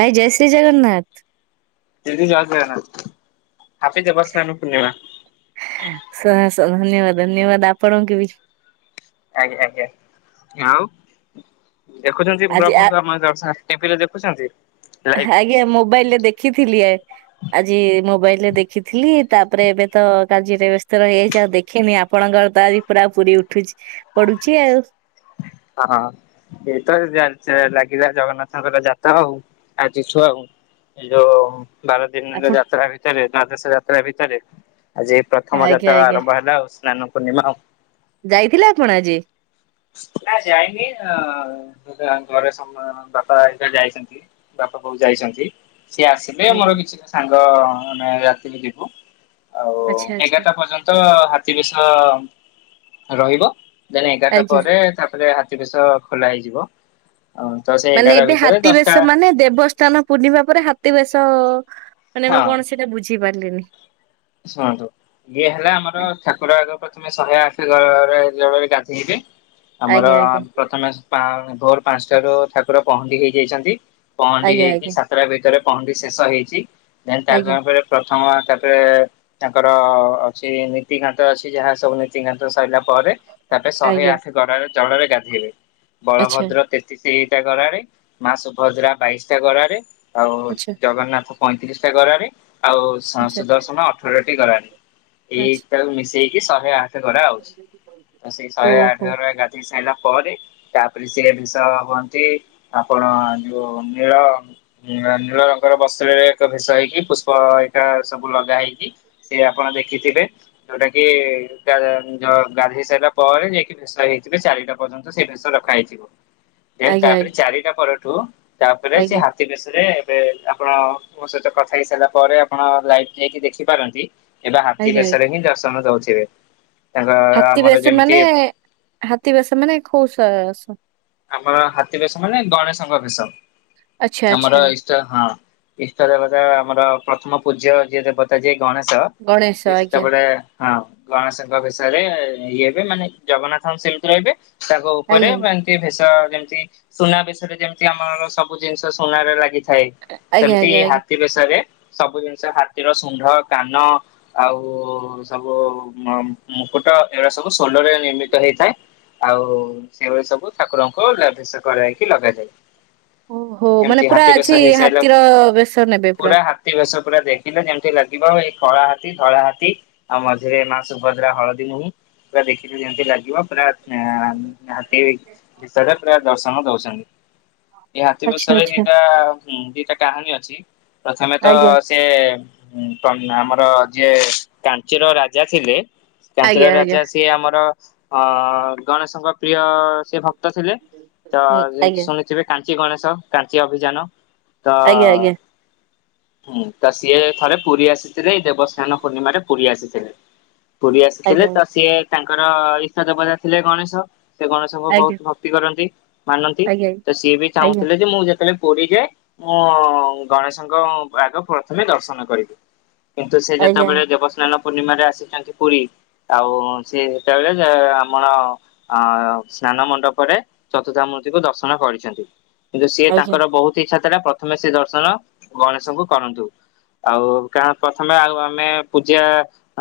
ଭାଇ ଜୟ ଶ୍ରୀ ଜଗନ୍ନାଥ। ଜି [unintelligible] ଜୟ ଜଗନ୍ନାଥ ହାପି ଜବାସ୍ନାନ ପୂର୍ଣ୍ଣିମା ହସ ଧନ୍ୟବାଦ ଧନ୍ୟବାଦ ଆପଣଙ୍କୁ ବି! ଆଜ୍ଞା ଆଜ୍ଞା ଆଉ ଦେଖୁଛନ୍ତି [unintelligible] ଆଜି ଆ ପ୍ରଭୁଙ୍କ ଆମ ଦରସ ଟିଭି ରେ ଦେଖୁଛନ୍ତି? ଲାଇଭ ହା ଆଜ୍ଞା ମୋବାଇଲ ରେ ଦେଖିଥିଲି ଆ! ଆଜି ମୋବାଇଲ ରେ ଦେଖିଥିଲି ତାପରେ ଏବେ ତ କାର୍ଯ୍ୟରେ ବ୍ୟସ୍ତ ରହିଯାଇଛି ଆଉ ଦେଖିନି ଆ ଆପଣଙ୍କର ତ ଆଜି ପୁରା ପୁରୀ ଉଠୁଛି ପଡୁଛି ଆଉ! ହଁ ହ ଏ ତ ଲାଗିଲା ଜଗନ୍ନାଥଙ୍କର ଯାତକ ହଉ ଆଜି ଛୁଆ ହଉ! ଏଇ ଯୋଉ ବାର ଦିନର ଆପଣ ଯାତ୍ରା ଭିତରେ ଦ୍ଵଦଶ ଯାତ୍ରା ଭିତରେ ଆଜି ପ୍ରଥମ ଆଜ୍ଞା ଯାତ୍ରା ଆଜ୍ଞା ଆରମ୍ଭ ହେଲା ଆଉ ସ୍ନାନ ପୂର୍ଣ୍ଣିମା ଆଉ! ଯାଇଥିଲେ ଆପଣ ଆଜି? ନା ଯାଇନି ଆ -ଘରେ ସମ -ବାପା ହରିକା ଯାଇଛନ୍ତି! ବାପା କୋଉ ଯାଇଛନ୍ତି ସିଏ ଆସିଲେ ମୋର ଆଜ୍ଞା କିଛିଟା ସାଙ୍ଗ ଆମେ ରାତିରେ ଯିବୁ! ଆଉ ଆଚ୍ଛା ଆଚ୍ଛା ଏଗାରଟା ପର୍ଯ୍ୟନ୍ତ ହାତୀ ବିଷ ରହିବ! ଦିନେ ଏଗାରଟା ଆଜ୍ଞା ପରେ ତାପରେ ହାତୀ ବେଶ ଖୋଲା ହେଇଯିବ ତ ସେ ମାନେ ଏଗାର ଏବେ ଭିତରେ ହାତୀ ଦଶଟା ବେଶ ମାନେ ଦେବ ସ୍ଥାନ ପୂର୍ଣ୍ଣିମା ପରେ ହାତୀ ବେଶ ମାନେ ହଁ ମୁଁ କୌଣସିଟା ବୁଝି ପାରିଲିନି! ଶୁଣନ୍ତୁ ଇଏ ହେଲା ଆମର ଠାକୁର ଆଗର ପ୍ରଥମେ ଶହେ [unintelligible] ଗା ଧେଇବେ ଆମର ଆଜ୍ଞା ଆଜ୍ଞା ପ୍ରଥମେ ଭୋର ପାଞ୍ଚଟାରୁ ଠାକୁର ପହଣ୍ଡି ହେଇ ଯାଇଛନ୍ତି ପହଣ୍ଡି ଆଜ୍ଞା ହେଇକି ଆଜ୍ଞା ସା ଯାତ୍ରା ଭିତରେ ପହଣ୍ଡି ଶେଷ ହେଇଛି ଦେନ୍ ଆଜ୍ଞା ତାପରେ ପ୍ରଥମ ତାପରେ ତାଙ୍କର ଅଛି ନୀତି ଘାଟ ଅଛି ଯାହା ସବୁ ନୀତି ଘାଟ ସରିଲା ପରେ ତାପରେ ଶହେ ଆଜ୍ଞା ଆଠ ଗଡାରେ ଜଳରେ ଗାଧୋଇବେ ଆଚ୍ଛା ବଳଭଦ୍ର ତିଶିଟା ଗରାରେ ମାସୁଭଦ୍ରା ବାଇସି ଟା ଗରାରେ ଆଉ ଆଚ୍ଛା ଜଗନ୍ନାଥ ପଇଁତିରିଶଟା ଗରାରେ ଆଉଶ ଆଚ୍ଛା ସୁଦର୍ଶନ ଅଠରଟି ଗରାରେ ଏଇ! ଆଚ୍ଛା। ତାକୁ ମିଶେଇକି ଶହେ ଆଠ ଗରା ଆଉଛି ତ ସେଇ ଶହେ ଆଠ ଓହୋ ଘର ଗା ଦେଇ ସାରିଲା ପରେ ତାପରେ ସିଏ ବିଷ ହୁଅନ୍ତି ଆପଣ ଯୋଉ ନୀଳ ନୀଳ ନୀଳ ରଙ୍ଗର ବସ୍ତ୍ରରେ ଏକ ଭେଷ ହେଇକି ପୁଷ୍ପ ଏଇଟା ସବୁ ଲଗା ହେଇକି ସେ ଆପଣ ଦେଖିଥିବେ ଯୋଉଟା କି ଗା ଧ ଗାଧୋଇ ସାରିଲା ପରେ ଯାଇକି ଭେଷ ହେଇଥିବ ଚାରିଟା ପର୍ଯ୍ୟନ୍ତ ସେ ବେଷ ରଖା ହେଇଥିବ! [unintelligible] ଦେନ୍ ତାପରେ ଚାରିଟା ପରଠୁ ତାପରେ ଆଜ୍ଞା ସେ ଆଜ୍ଞା ଆଜ୍ଞା ହା ତି ବେଶରେ ଏବେ ଆପଣ ମୋ ସହିତ କଥା ହେଇ ସାରିଲା ପରେ ଆପଣ ଲାଇଭ ଯାଇକି ଦେଖିବେ ପାରନ୍ତି ଏବେ ହାତୀ ଆଜ୍ଞା। ବେଶରେ ହିଁ ଦର୍ଶନ ଦଉଥିବେ! ତାଙ୍କ ହାତୀ ଆମର ବେଶ ଯେମିତି ମାନେ ହାତୀ ବେଶ ମାନେ ଖୋସସ? ଆମର ହାତୀ ବେଶ ମାନେ ଗଣେଶଙ୍କ ବେଶ ଆଚ୍ଛା ଆମର ଆଚ୍ଛା ଇଷ୍ଟ ହଁ ଇଷ୍ଟ ଦେବତା ଆମର ପ୍ରଥମ ପୂଜ୍ୟ ଯିଏ ଦେବତା ଯିଏ ଗଣେଶ ଗଣେଶ ସେ ଆଜ୍ଞା ସେତେବେଳେ ହଁ ଗଣେଶଙ୍କ ବିଷୟରେ ଇଏ ହେବେ ମାନେ ଜଗନ୍ନାଥଙ୍କ ସେମିତି ରହିବେ ତାଙ୍କ ଉପରେ ଆଜ୍ଞା ବା ତି ଭେଶ ଯେମିତି ସୁନା ଭେଶରେ ଯେମିତି ଆମର ସବୁ ଜିନିଷ ସୁନାରେ ଲାଗିଥାଏ! ଆଜ୍ଞା ସେମିତି ଆଜ୍ଞା ଆଜ୍ଞା। ହାତୀ ବେଶରେ ସବୁ ଜିନିଷ ହାତୀର ସୁଣ୍ଢ କାନ ଆଉ ସବୁ ମ - ମୁ ମୁକୁଟ ଏଇଗୁଡା ସବୁ ସୋଲରେ ପ୍ରିପା ହେଇଥାଏ ଆଉ ସେଇଭଳି ସବୁ ଠାକୁରଙ୍କୁ ଭେସ କରଇକି ଲଗାଯାଏ! ଓହୋ ମାନେ ଏମିତି ପୁରା ହାତୀ ବେଶ ଅଛି ହାତୀର ବେଶ ନେବେ ପୁରା? ତି ବେଶ ପୁରା ଦେଖିଲେ ଯେମିତି ଲାଗିବ ଏଇ କଳା ହାତୀ ଧଳା ହାତୀ ଆଉ ମଝିରେ ମା ସୁଭଦ୍ରା ହଳଦୀ ନୁହଁ, ପୁରା ଦେଖିଲି ଯେମତି ଲାଗିବ ପୁରା [unintelligible] ରାନ୍ଧିବେ ଭିସାକା ପ୍ରାୟ ଦର୍ଶନ ଦଉଛନ୍ତି, ଏଇ ହାତୀ ଆଚ୍ଛା ବିଷୟରେ ଆଚ୍ଛା ଦିଟା ହୁଁ, ଦିଟା କାହାଣୀ ଅଛି। ପ୍ରଥମେ ତ ଆଜ୍ଞା ସେ ଆମର ଯିଏ କାଞ୍ଚିର ରାଜା ଥିଲେ ଆଜ୍ଞା କାଞ୍ଚିର ଆଜ୍ଞା ରାଜା ସିଏ ଆମର ଅ ଗଣେଶଙ୍କ ପ୍ରିୟ ସେ ଭକ୍ କ୍ତ ଥିଲେ। ତ ହୁଁ ଯେ ଆଜ୍ଞା ଶୁଣିଥିବେ କାଞ୍ଚି ଗଣେଶ, କାଞ୍ଚି ଅଭିଯାନ ତ ହୁଁ, ତ ସିଏ ଥରେ ପୁରୀ ଆସିଥିଲେ ଏଇ ଦେବସ୍ନାନ ପୂର୍ଣ୍ଣିମାରେ ପୁରୀ ଆସିଥିଲେ। ପୁରୀ ଆଜ୍ଞା ଆଜ୍ଞା ଆସିଥିଲେ ତ ସିଏ ତାଙ୍କର ଇଷ୍ଟ ଦେବତା ଥିଲେ ଗଣେଶ, ସେ ଗଣେଶଙ୍କୁ ବହୁତ ଭକ୍ତି କରନ୍ତି ମାନନ୍ତି, ଆଜ୍ଞା ତ ସିଏ ବି ଚାହୁଁଥିଲେ ଯେ ମୁଁ ଯେତେବେଳେ ପୁରୀ ଯାଏ ମୁଁ ଗଣେଶଙ୍କ ଆଗ ପ୍ରଥମେ ଦର୍ଶନ କରିବି। କିନ୍ତୁ ସେ ଆଜ୍ଞା ଆଜ୍ଞା ଯେତେବେଳେ ଦେବସ୍ନାନ ପୂର୍ଣ୍ଣିମାରେ ଆସିଛନ୍ତି ପୁରୀ, ଆଉ ସେ ସେତେବେଳେ ଆମର ଅ ସ୍ନାନମଣ୍ଡପରେ ଚତୁର୍ଦ୍ଧାମୂର୍ତ୍ତିକୁ ଦର୍ଶନ କରିଛନ୍ତି। କିନ୍ତୁ ସିଏ ତାଙ୍କର ବହୁତ ତ ହି ଇଚ୍ଛା ଥିଲା, ପ୍ରଥମେ ସେ ଦର୍ଶନ ଗଣେଶଙ୍କୁ କରନ୍ତୁ। ଆଉ କାରଣ ପ୍ରଥମେ ଆଉ ଆମେ ପୂଜା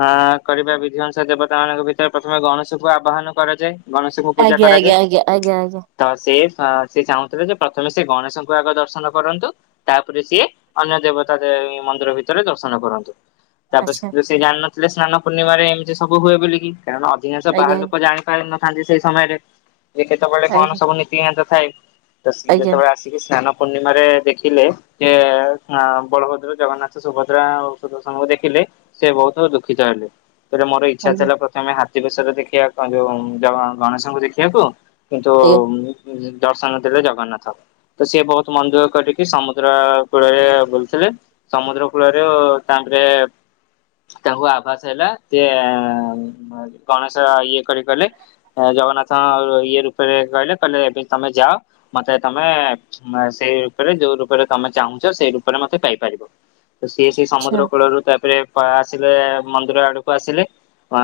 ଅ କରିବା ବିଧି ଅନୁସାରେ ଦେବତା ମାନଙ୍କ ଭିତରେ ପ୍ରଥମେ ଗଣେଶକୁ ଆବାହନ କରାଯାଏ। ଗଣେଶକୁ ଆଜ୍ଞା, ଆଜ୍ଞା, ଆଜ୍ଞା, ଆଜ୍ଞା, ଆଜ୍ଞା। ତ ସେ ସେ ଚାହୁଁଥିଲେ ଯେ, ପ୍ରଥମେ ସେ ଗଣେଶଙ୍କୁ ଆଗ ଦର୍ଶନ କରନ୍ତୁ ତାପରେ ସିଏ, ଅନ୍ୟ ଦେବତା ଦେବୀ ମନ୍ଦିର ଭିତରେ ଦର୍ଶନ କରନ୍ତୁ। ତାପରେ ସିଏ ଜାଣିନଥିଲେ ସ୍ନାନପୂର୍ଣ୍ଣିମାରେ ଏମତି ସବୁ ହୁଏ ବୋଲିକି, କାରଣ ଅଧିକାଂଶ ବାହାରଲୋକ ଜାଣି ଜାଣିନଥାନ୍ତି ସେଇ ସମୟରେ, ଯେ କେତେବେଳେ କଣ ସବୁ ନୀତିକାନ୍ତ ଥାଏ। ତ ସିଏ ଆଜ୍ଞା ଆଜ୍ଞା ଯେତେବେଳେ ଆସିକି ସ୍ନାନପୂର୍ଣ୍ଣିମାରେ ଦେଖିଲେ ସେ ବଳଭଦ୍ର, ଜଗନ୍ନାଥ, ସୁଭଦ୍ରା ଓ ସୁଦର୍ଶନକୁ ଦେଖିଲେ ସେ ବହୁତ ଦୁଃଖିତ ହେଲେ। ଏଥିରେ ମୋର ଇଚ୍ଛା ଥିଲା, ଆଜ୍ଞା ପ୍ରଥମେ ହାତୀ ବେଶରେ ଦେଖିବା କଣ ଯୋଉ ଗଣେଶଙ୍କୁ ଦେଖିବାକୁ କିନ୍ତୁ ଉମ୍ ଦର୍ଶନ ଦେଲେ ଜଗନ୍ନାଥ। ତ ସିଏ ବହୁତ ମନ ଦୁଃଖ କଲେ କି ସମୁଦ୍ରକୂଳରେ ବୁଲୁଥିଲେ ସମୁଦ୍ରକୂଳରୁ ତାଙ୍କରେ ତାଙ୍କୁ ଆଭାସ ହେଲା, ସିଏ ଗଣେଶ ଇଏ କରି କଲେ ଜଗନ୍ନାଥଙ୍କ ଇଏ ରୂପରେ କହିଲେ, କହିଲେ ଏବେ ତମେ ଯାଅ ମତେ ତମେ ସେଇ ରୂପରେ ଯୋଉ ରୂପରେ ତମେ ଚାହୁଁଛ, ସେଇ ରୂପରେ ମତେ ପାଇପାରିବ। ତ ସିଏ ସେଇ ଆଚ୍ଛା ସମୁଦ୍ରକୂଳରୁ ତାପରେ ପା ଆସିଲେ ମନ୍ଦିର ଆଡକୁ ଆସିଲେ, ଅ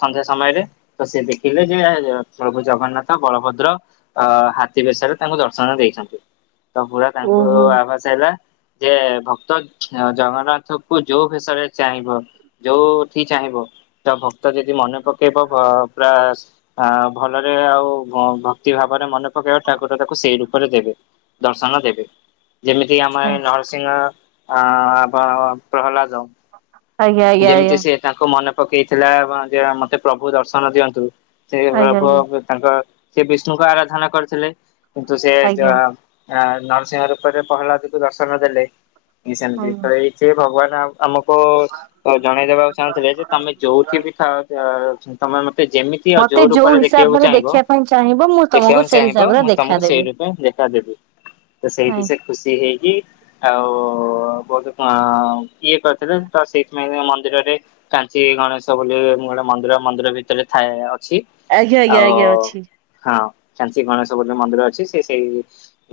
ସନ୍ଧ୍ୟା ସମୟରେ ତ ସିଏ ଦେଖିଲେ ଜୟ ଜଗତ ପ୍ରଭୁ ଜଗନ୍ନାଥ, ବଳଭଦ୍ର ଅ ହାତୀ ବେଶରେ ତାଙ୍କୁ ଦର୍ଶନ ଦେଇଛନ୍ତି, ତ ପୁରା ତାଙ୍କୁ ଓହୋ ଆବା ଭାସ ହେଲା ଯେ, ଭକ୍ତ ଜଗନ୍ନାଥକୁ ଯୋଉ ଭେଶରେ ଚାହିଁବ ଯୋଉଠି ଚାହିଁବ ତ ଭକ୍ତ ଯଦି ମନେ ପକେଇବ, ପ-ପୁରା ଅ ଭଲରେ ଆଉ ଭକ୍ ଭକ୍ତି ଭାବରେ ମନେ ପକେଇବ, ଠାକୁର ତାକୁ ସେଇ ରୂପରେ ଦେବେ, ଦର୍ଶନ ଦେବେ। ଯେମିତିକି ଆମ ଆଚ୍ଛା ଆରେ ନରସିଂହ ଅଁ ପ୍ରହ ପ୍ରହଲ୍ଲାଦ ହ ଯେମିତି ସେ ତାଙ୍କୁ ମନେ ପକେଇଥିଲା, ଯେ ମତେ ପ୍ରଭୁ ଦର୍ଶନ ଦିଅନ୍ତୁ ସେ ଆଜ୍ଞା ପ୍ର-ପ୍ରଭୁ ତାଙ୍କ ସେ ବିଷ୍ଣୁଙ୍କ ଆରାଧନା କରିଥିଲେ, କିନ୍ତୁ ସେ ଯ ଆଜ୍ଞା ଆଜ୍ଞା ଆ ନରସିଂହ ରୂପରେ ପ୍ରହଲ୍ଲାଦକୁ ଦର୍ଶନ ଦେଲେ, ସେମତି ଆଜ୍ଞା। ଥରେ ସିଏ ଭଗବାନ ଆମ-ଆମକୁ ଜଣେଇଦବାକୁ ଚାହୁଁଥିଲେ, ଯେ ତମେ ଯୋଉଠି ବି ଥାଅ ତମେ ମତେ ଯେମିତି ମତେ ଯୋଉ ରୂପରେ ଦେଖିବାକୁ ହିସାବରେ ଚାହିଁବ, ଦେଖିବା ପାଇଁ ଚାହିଁବ ମୁଁ ତମକୁ ଦେଖିବାକୁ ସେଇ ଚାହିଁବ, ହିସାବରେ ମୁଁ ତମକୁ ସେଇ ଦେଖାଦେବି। ରୂପ ଦେଖାଦେବି। ତ ସେଇଠି ନାଇଁ ସେ ଖୁସି ହେଇକି ଆଉ ବହୁତ୍ କ କିଏ କରିଥିଲେ ତ ସେ ମେ ମନ୍ଦିରରେ କାଞ୍ଚି ଗଣେଶ ବୋଲି ଗୋଟେ ମନ୍ଦିର ମନ୍ଦିର ଭିତରେ ଥାଏ ଅଛି। ଆଜ୍ଞା ଆଜ୍ଞା ଆଉ ଆଜ୍ଞା ଅଛି ହଁ କାଞ୍ଚି ଗଣେଶ ଗୋଟେ ମନ୍ଦିର ଅଛି ସେ ସେଇ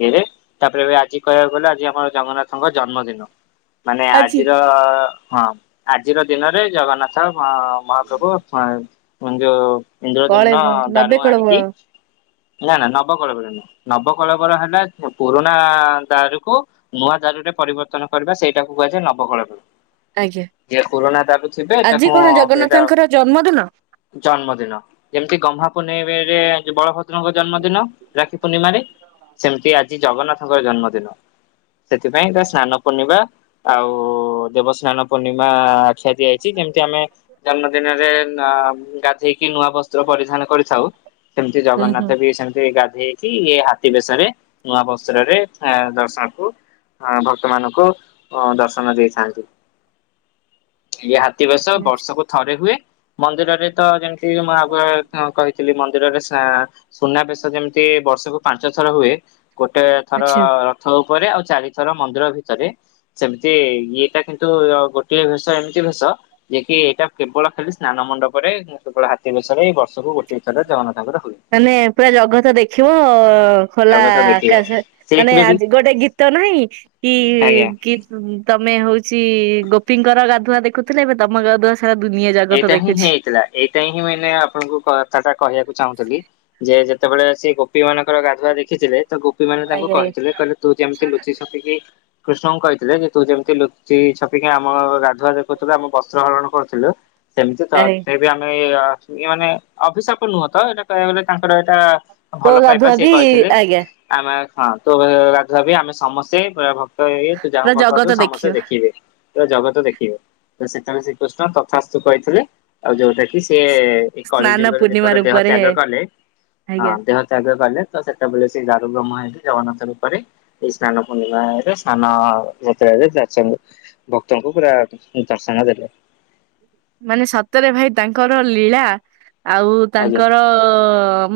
ଏରେ ତାପରେ ବି ଆଜି କହିବାକୁ ଗଲେ ଆଜି ଆମ ଜଗନ୍ନାଥଙ୍କ ଜନ୍ମଦିନ। ମାନେ ଆଜି ଆଜିର ହଁ ଆଜିର ଦିନରେ ଜଗନ୍ନାଥ ବ ମହାପ୍ରଭୁ ହଁ ଯୋଉ ଇନ୍ଦ୍ରଦ୍ୟୁମ୍ନ କଳେବ ଦାରୁ ନବେ କଳେବର ଆଣିକି ନା ନା ନବକଳେବର ନୁ ନବକଳେବର ହେଲା ପୁରୁଣା ଦାରୁକୁ ନୂଆଁ ଦାରୁରେ ପରିବର୍ତ୍ତନ କରିବା ସେଇଟାକୁ କୁହାଯାଏ ନବକଳେବର। ଆଜ୍ଞା। ଯିଏ ପୁରୁଣା ଦାରୁ ଥିବେ ଆଜି ତାକୁ କଣ ସେଇଟା ଜଗନ୍ନାଥଙ୍କର ଜନ୍ମଦିନ? ଜନ୍ମଦିନ ଯେମିତି ଗହ୍ମା ପୁନେଇଁ ରେ ରେ ବଳଭ ଦ୍ରଙ୍କ ଜନ୍ମଦିନ ରାକ୍ଷୀ ପୂର୍ଣ୍ଣିମାରେ ସେମିତି ଆଜି ଜଗନ୍ନାଥଙ୍କ ଜନ୍ମଦିନ। ସେଥିପାଇଁ ତା ସ୍ନାନ ପୂର୍ଣ୍ଣିମା ଆଉ ଦେବସ୍ନାନ ପୂର୍ଣ୍ଣିମା ଖ୍ୟା ଦିଆଯାଇଛି କେମିତି ଆମେ ଜନ୍ମଦିନରେ ନ ଗାଧେଇକି ନୂଆ ବସ୍ତ୍ର ପରିଧାନ କରିଥାଉ। ସେମିତି ହୁଁ ହୁଁ। ଜଗନ୍ନାଥ ବି ସେମିତି ଗାଧେଇକି ହାତୀ ବେଶରେ ନୂଆ ବସ୍ତ୍ରରେ ଆ ଦର୍ଶକୁ ଅ ଭକ୍ତମାନଙ୍କୁ ଅ ଦର୍ଶନ ଦେଇଥାନ୍ତି। ଇଏ ହାତୀ ବେଶ ବର୍ଷକୁ ଥରେ ହୁଏ ମନ୍ଦିରରେ ତ ଯେମିତି ମୁଁ ଆଗୁଆ ଉଁ କହି ଥିଲି ମନ୍ଦିରରେ ସ୍ନା ସୁନାବେଶ ଯେମିତି ବର୍ଷକୁ ପାଞ୍ଚ ଥର ହୁଏ ଗୋଟେ ଥର ର ଆଚ୍ଛା। ରଥ ଉପରେ ଆଉ ଚାରିଥର ମନ୍ଦିର ଭିତରେ ସେମିତି ଇଏଟା କିନ୍ତୁ ଗୋଟିଏ ସ ତ ଏମିତି ଭେଶ ଯିଏ କିି ଏଇଟା କେବଳ ଖାଲି ସ୍ନାନ ମଣ୍ଡପରେ କେବଳ ହାତୀ ବେଶରେ ଏଇ ବର୍ଷକୁ ଗୋଟଏ ଥର ଜଗନ୍ନାଥଙ୍କର ହୁଏ। ମାନେ ପୁରା ଜଗତ ଦେଖିବ ଖୋଲା ଜଗତ ଦେଖିବ ଆକାଶ ମାନେ ସେଇଥିରେ ବି ଆଜି ଗୋଟେ ଗୀତ ନାହିଁ କି ଆଜ୍ଞା। ଗି ଉଁ ତମେ ହଉଛି ଗୋପୀଙ୍କର ଗାଧୁଆ ଦେଖୁଥିଲେ ଏବେ ତମ ଗାଧୁଆ ସ ସାରା ଦୁନିଆଁ ଜାଗତ ଏଇଟା ହିଁ ଦେଖୁଛି। ହେଇଥିଲା ଏଇଟା ହିଁ ମାନେ ଆପଣଙ୍କୁ କଥାଟା କହିବାକୁ ଚାହୁଁଥିଲି ଯେ ଯେତେବେଳେ ସେ ଗୋ ଗୋପୀ ମାନଙ୍କର ଗାଧୁଆ ଦେଖିଥିଲେ ତ ଗୋପୀ ମାନେ ତାଙ୍କୁ ଆଜ୍ଞା ଆଜ୍ଞା କହିଥିଲେ କହିଲେ ତୁ ଯେମିତି ଲୁଚି ଛପିକି କୃଷ୍ଣଙ୍କୁ କହିଥିଲେ ଯେ ତୁ ଯେମିତି ଲୁଚି ଛପିକି ଆମ ଗାଧୁଆ ଦେଖୁଥିଲୁ ଆମ ବସ୍ତ୍ର ହରଣ କରୁଥିଲୁ ସେମିତି ଆଜ୍ଞା ତତେ ବି ଆମେ ଅ ଏ ମାନେ ଅଭିଶାପ ନୁହଁ ତ ଏଇଟା କହିବାକୁ ଗଲେ ତାଙ୍କର ଏଇଟା ତୋ ଭଲ ପାଇବା ଗାଧୁଆ ସେ ବି କହିଥିଲେ ଆଜ୍ଞା ଆମେ ହଁ ତୋ ଗାଧୁଆ ବି ଆମେ ସମସ୍ତେ ବେ ଭ ଏ ତୁ ଯାହା କୁ ପୁରା ଭଲ ଜଗତ ପାଉଥିବୁ ସମସ୍ତେ ଦେଖିବ। ଦେଖିବେ ତ ଜଗତ ଦେଖିବ ତ ସେତେବେଳେ ଶ୍ରୀକୃଷ୍ଣ ତଥାସ ତୁ କହିଥିଲେ ଆଉ ଯୋଉଟା କି ସେ ଏଇ କଳି ସ୍ନାନ ଯୁଗରେ ପୂର୍ଣ୍ଣିମା ଯେତେବେଳେ ଦେହ ରୂପରେ ତ୍ୟାଗ କଲେ ହଁ ଆଜ୍ଞା ଦେହ ତ୍ୟାଗ କଲେ ତ ସେତବେଳେ ସେ ଦାରୁ ବ୍ରହ୍ମ ହେଇକି ଜଗନ୍ନାଥ ରୂପରେ ଏଇ ସ୍ନାନ ପୂର୍ଣ୍ଣିମାରେ ସ୍ନାନ ଯାତ୍ରାରେ ଯାଛନ୍ତି। ଭକ୍ତଙ୍କୁ ପୁରା ଦର୍ଶନ ଦେଲେ। ମାନେ ସତରେ ଭାଇ ତାଙ୍କର ଲୀଳା ଆଉ ଆଜ୍ଞା ତାଙ୍କର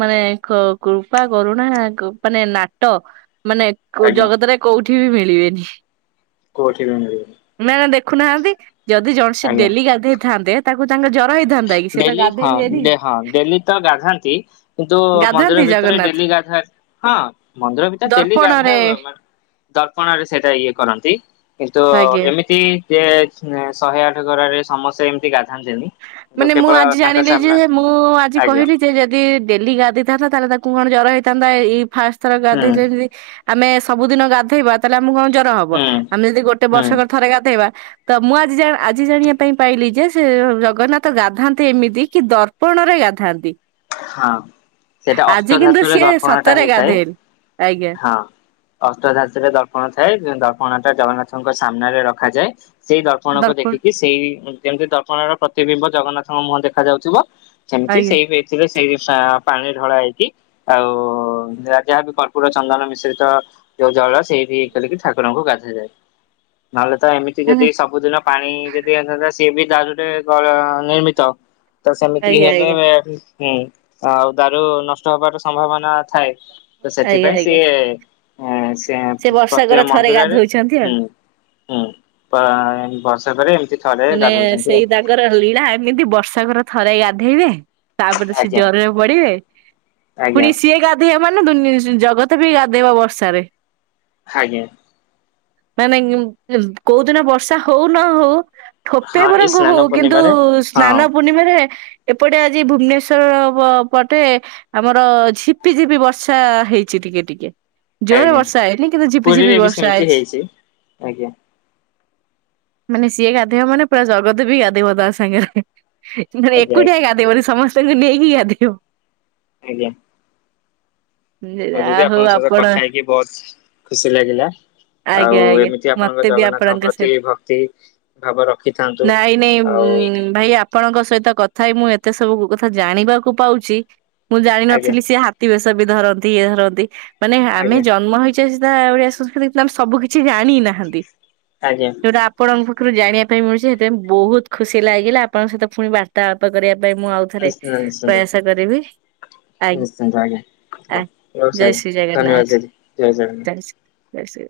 ମାନେ କ କୃପା, କରୁଣା କୁ ମାନେ ନାଟ ମାନେ କୋ ଆଜ୍ଞା ଜଗତରେ କୋଉଠି ବି ମିଳିବେନି। କେଉଠି ବି ମିଳିବେନି। ନା ନା ଦେଖୁ ନାହାଁନ୍ତି ଯଦି ଜଣେ ସେ ଆଜ୍ଞା ଡେଲି ଗାଧେଇଥାନ୍ତେ ତାକୁ ତାଙ୍କ ଜର ହେଇ ଡେଲି ହଁ ଡେ ହଁ ଡେଲି ତ ଗାଧାନ୍ତି କିନ୍ତୁ ମନ୍ଦିର ଗାଧାନ୍ତି ଭିତରେ ଜଗନ୍ନାଥ ଡେଲି ଗାଧା ହଁ ମନ୍ଦିର ଭିତରେ ଡେଲି ଦର୍ପଣରେ ଗାଧା ହୁଏ ମାନେ। ଦର୍ପଣ ରେ ସେଟା ଇଏ କରନ୍ତି କିନ୍ତୁ ଆଜ୍ଞା। ଏମିତି କେ ଚ ଶହେ ଆଠ ଗରା ରେ ସମସ୍ତେ ଏମିତି ଗାଧାନ୍ତିନୀ। ମାନେ ମୁଁ ଆଜି ଜାଣିଲି ଯେ ମୁଁ ଆଜି ଆଜ୍ଞା କହିଲି ସେ ଯଦି ଡେଲି ଗାଧେଇଥାନ୍ତା ତାହେଲେ ତାଙ୍କୁ କଣ ଜ୍ୱର ହେଇଥାନ୍ତା ଏଇ ଫାଷ୍ଟ ଥର ହୁଁ ଗାଧେଇଲେଯେ ଆମେ ସବୁଦିନ ଗାଧେଇବା ତାହେଲେ ଆମକୁ କଣ ଜର ହବ ହୁଁ ଆମେ ଯଦି ଗୋଟେ ହୁଁ ବର୍ଷକରେ ଥରେ ଗାଧେଇବା ତ ମୁଁ ଆଜି ଜା-ଜାଣିବା ପାଇଁ ପାଇଲି ଯେ ସେ ଜଗନ୍ନାଥ ଗାଧାନ୍ତି ଏମିତି କି, ଦର୍ପଣରେ ଗାଧାନ୍ତି। ହଁ। ସେଇଟା ଆଜି କିନ୍ତୁ ଅଷ୍ଟଧାତୁରେ ସିଏ ଦର୍ପଣ ଟା ସତରେ ହେଇଥାଏ ଗାଧେଇଲେ, ଆଜ୍ଞା। ହଁ ଅଷ୍ଟଧାତୁରେ ଦର୍ପଣ ଥାଏ। ଦର୍ପଣ ଟା ଜଗନ୍ନାଥଙ୍କ ସାମ୍ନାରେ ରଖାଯାଏ ସେଇ ଦର୍ପଣକୁ ଦର୍ପଣ ଦେଖିକି, ସେଇ ଯେମିତି ଦର୍ପଣ ର ପ୍ରତିବିମ୍ବ ଜଗନ୍ନାଥଙ୍କ ମୁହଁ ଦେଖା ଯାଉଥିବ। ସେମିତି ଆଜ୍ଞା ସେଇ ବେଚ୍ ରେ ସେଇ ସା ପାଣି ଢଳା ହେଇକି ଆଉ ଯାହା ଯାହା ବି କ ପୁରା ଚନ୍ଦନ ମିଶ୍ରିତ ଯୋଉ ଜଳ ସେଇଠି କଲିକି ଠାକୁରଙ୍କୁ ଗାଧାଯାଏ। ନହେଲେ ତ ଏମିତି ତି, ମାନେ ଯଦି ସବୁଦିନ ପାଣି ଯଦି ଆସନ୍ତା ସିଏ ବି ତା ସହିତ ଜଳ ନିର୍ମିତ। ତ ସେମିତି ଆଜ୍ଞା ହେଲେ ଆଜ୍ଞା ହୁଁ ଆଉ ଦାରୁ ନଷ୍ଟ ହବାର ସମ୍ଭାବନା ଥାଏ। ତ ଆଜ୍ଞା ସେଥିପାଇଁ ଆଜ୍ଞା ସିଏ ସେ ବର୍ଷକରେ ପ୍ରତେକ ଥରେ ମନ୍ଦିରରେ, ଗାଧଉଛନ୍ତି ଆଉ। ହୁଁ। ହୁଁ, ପା ବର୍ଷକ ରେ ଏମିତି ଥରେ ମାନେ ଗାଧଉଛନ୍ତି ଆଉ ସେଇ ତାଙ୍କର ଲୀଳା ଏମିତି ବର୍ଷା କରେ ଥରେ ଗାଧେଇବେ। ତାପରେ ସିଏ ଆଜ୍ଞା ଜରରେ ପଡିବେ। ଆଜ୍ଞା ଫୁଣି ସିଏ ଗା ଦିଅ ମାନେ ଦୁର୍ନୀତି ବି ଜଗତବି ଗାଧେଇବ ବର୍ଷାରେ ଆଜ୍ଞା। ନା ନାଇ କୋଉଦିନ ବର୍ଷା ହୋଉ ନ ହୋଉ-' ଠୋପେ ହଁ ଏଇ ବରଂ ସ୍ନାନ ହୋଉ କିନ୍ତୁ ପୂର୍ଣ୍ଣିମାରେ ହଁ ସ୍ନାନ ପୂର୍ଣ୍ଣିମାରେ ଏପଟେ ଆଜି ଭୁବନେଶ୍ଵ ବ ପଟେ ଆମର ଝିପି, ଝିପି ବର୍ଷା ହେଇଛି ଟିକେ, ଟିକେ ଜୋରେ ଆଜ୍ଞା ବର୍ଷା ହେଇନି କିନ୍ତୁ ଝିପିଝିପି ପୁରୀରେ ବି ବର୍ଷା ସେମିତି ହେଇଛି। ଆଜ୍ଞା ମାନେ ସିଏ ଗାଧେଇବ ମାନେ ପୁରା ଜଗତ ବି ଗାଧେଇବ ତା ସାଙ୍ଗରେ। ମାନେ ଆଜ୍ଞା ଏକୁଟିିଆ ଆଜ୍ଞା ଗାଧେଇବନି ସମସ୍ତଙ୍କୁ ନେଇକି ଗାଧେଇବ। ଆଜ୍ଞା। ହୋଉ ଯା ଦିଦି ହଉ ଆପଣଙ୍କ ସହିତ ଆପଣ କଥା ହେଇକି ବୋହୁତ୍ ଖୁସି ଲାଗିଲା। ଆଜ୍ଞା ଆଉ ଆଜ୍ଞା ଏମିତି ଆପଣଙ୍କ ମତେ ବି ଜଗନ୍ନାଥଙ୍କ ଆପଣଙ୍କ ପ୍ରତି ସହିତ ଭକ୍ତି ଭାବ ରଖିଥାନ୍ତୁ ନାଇଁ ନାଇଁ ଆଉ ଭାଇ ଆପ ଆପଣଙ୍କ ସହିତ କଥା ହେଇ ମୁଁ ଏତେ ସବୁ କଥା ଜାଣିବାକୁ ପାଉଛି। ମୁଁ ଆଜ୍ଞା ଜାଣିନଥିଲି ସେ ହା ଟି ବେଶ ବି ଧରନ୍ତି, ଇଏ ଧରନ୍ତି ମାନେ ଆମେ ଆଜ୍ଞା ଜନ୍ମ ହେଇଛେ ସିଧା ଓଡିଆ ସଂସ୍କୃତି ମ୍ୟାମ୍ ସବୁ କିଛି ଜାଣି ନାହାନ୍ତି। ଆଜ୍ଞା ଯୋଉଟା ଆପଣଙ୍କ ପାଖରୁ ଜାଣିବା ପାଇଁ ମିଳୁଛି, ସେଥିପାଇଁ ବୋହୁତ୍ ଖୁସି ଲାଗିଲା। ଆପଣଙ୍କ ସହିତ ଫୁଣି ବାର୍ତାଳାପ କରିବା ପାଇଁ ମୁଁ ଆଉ ଥରେ ନିଶ୍ଚିନ୍ତ ନିଶ୍ଚିନ୍ତ ପ୍ରୟାସ କରିବି। ଆ, ନିଶ୍ଚିନ୍ତ ଆଜ୍ଞା। ଆ ହଉ ରହୁଛି ଜୟ ଆଜ୍ଞା ଶ୍ରୀ ଧନ୍ୟବାଦ ଜଗନ୍ନାଥ। ଦିଦି ଜଗନ୍ନାଥ। ଜୟ ଶ୍ରୀ ଜୟ ଶ୍ରୀ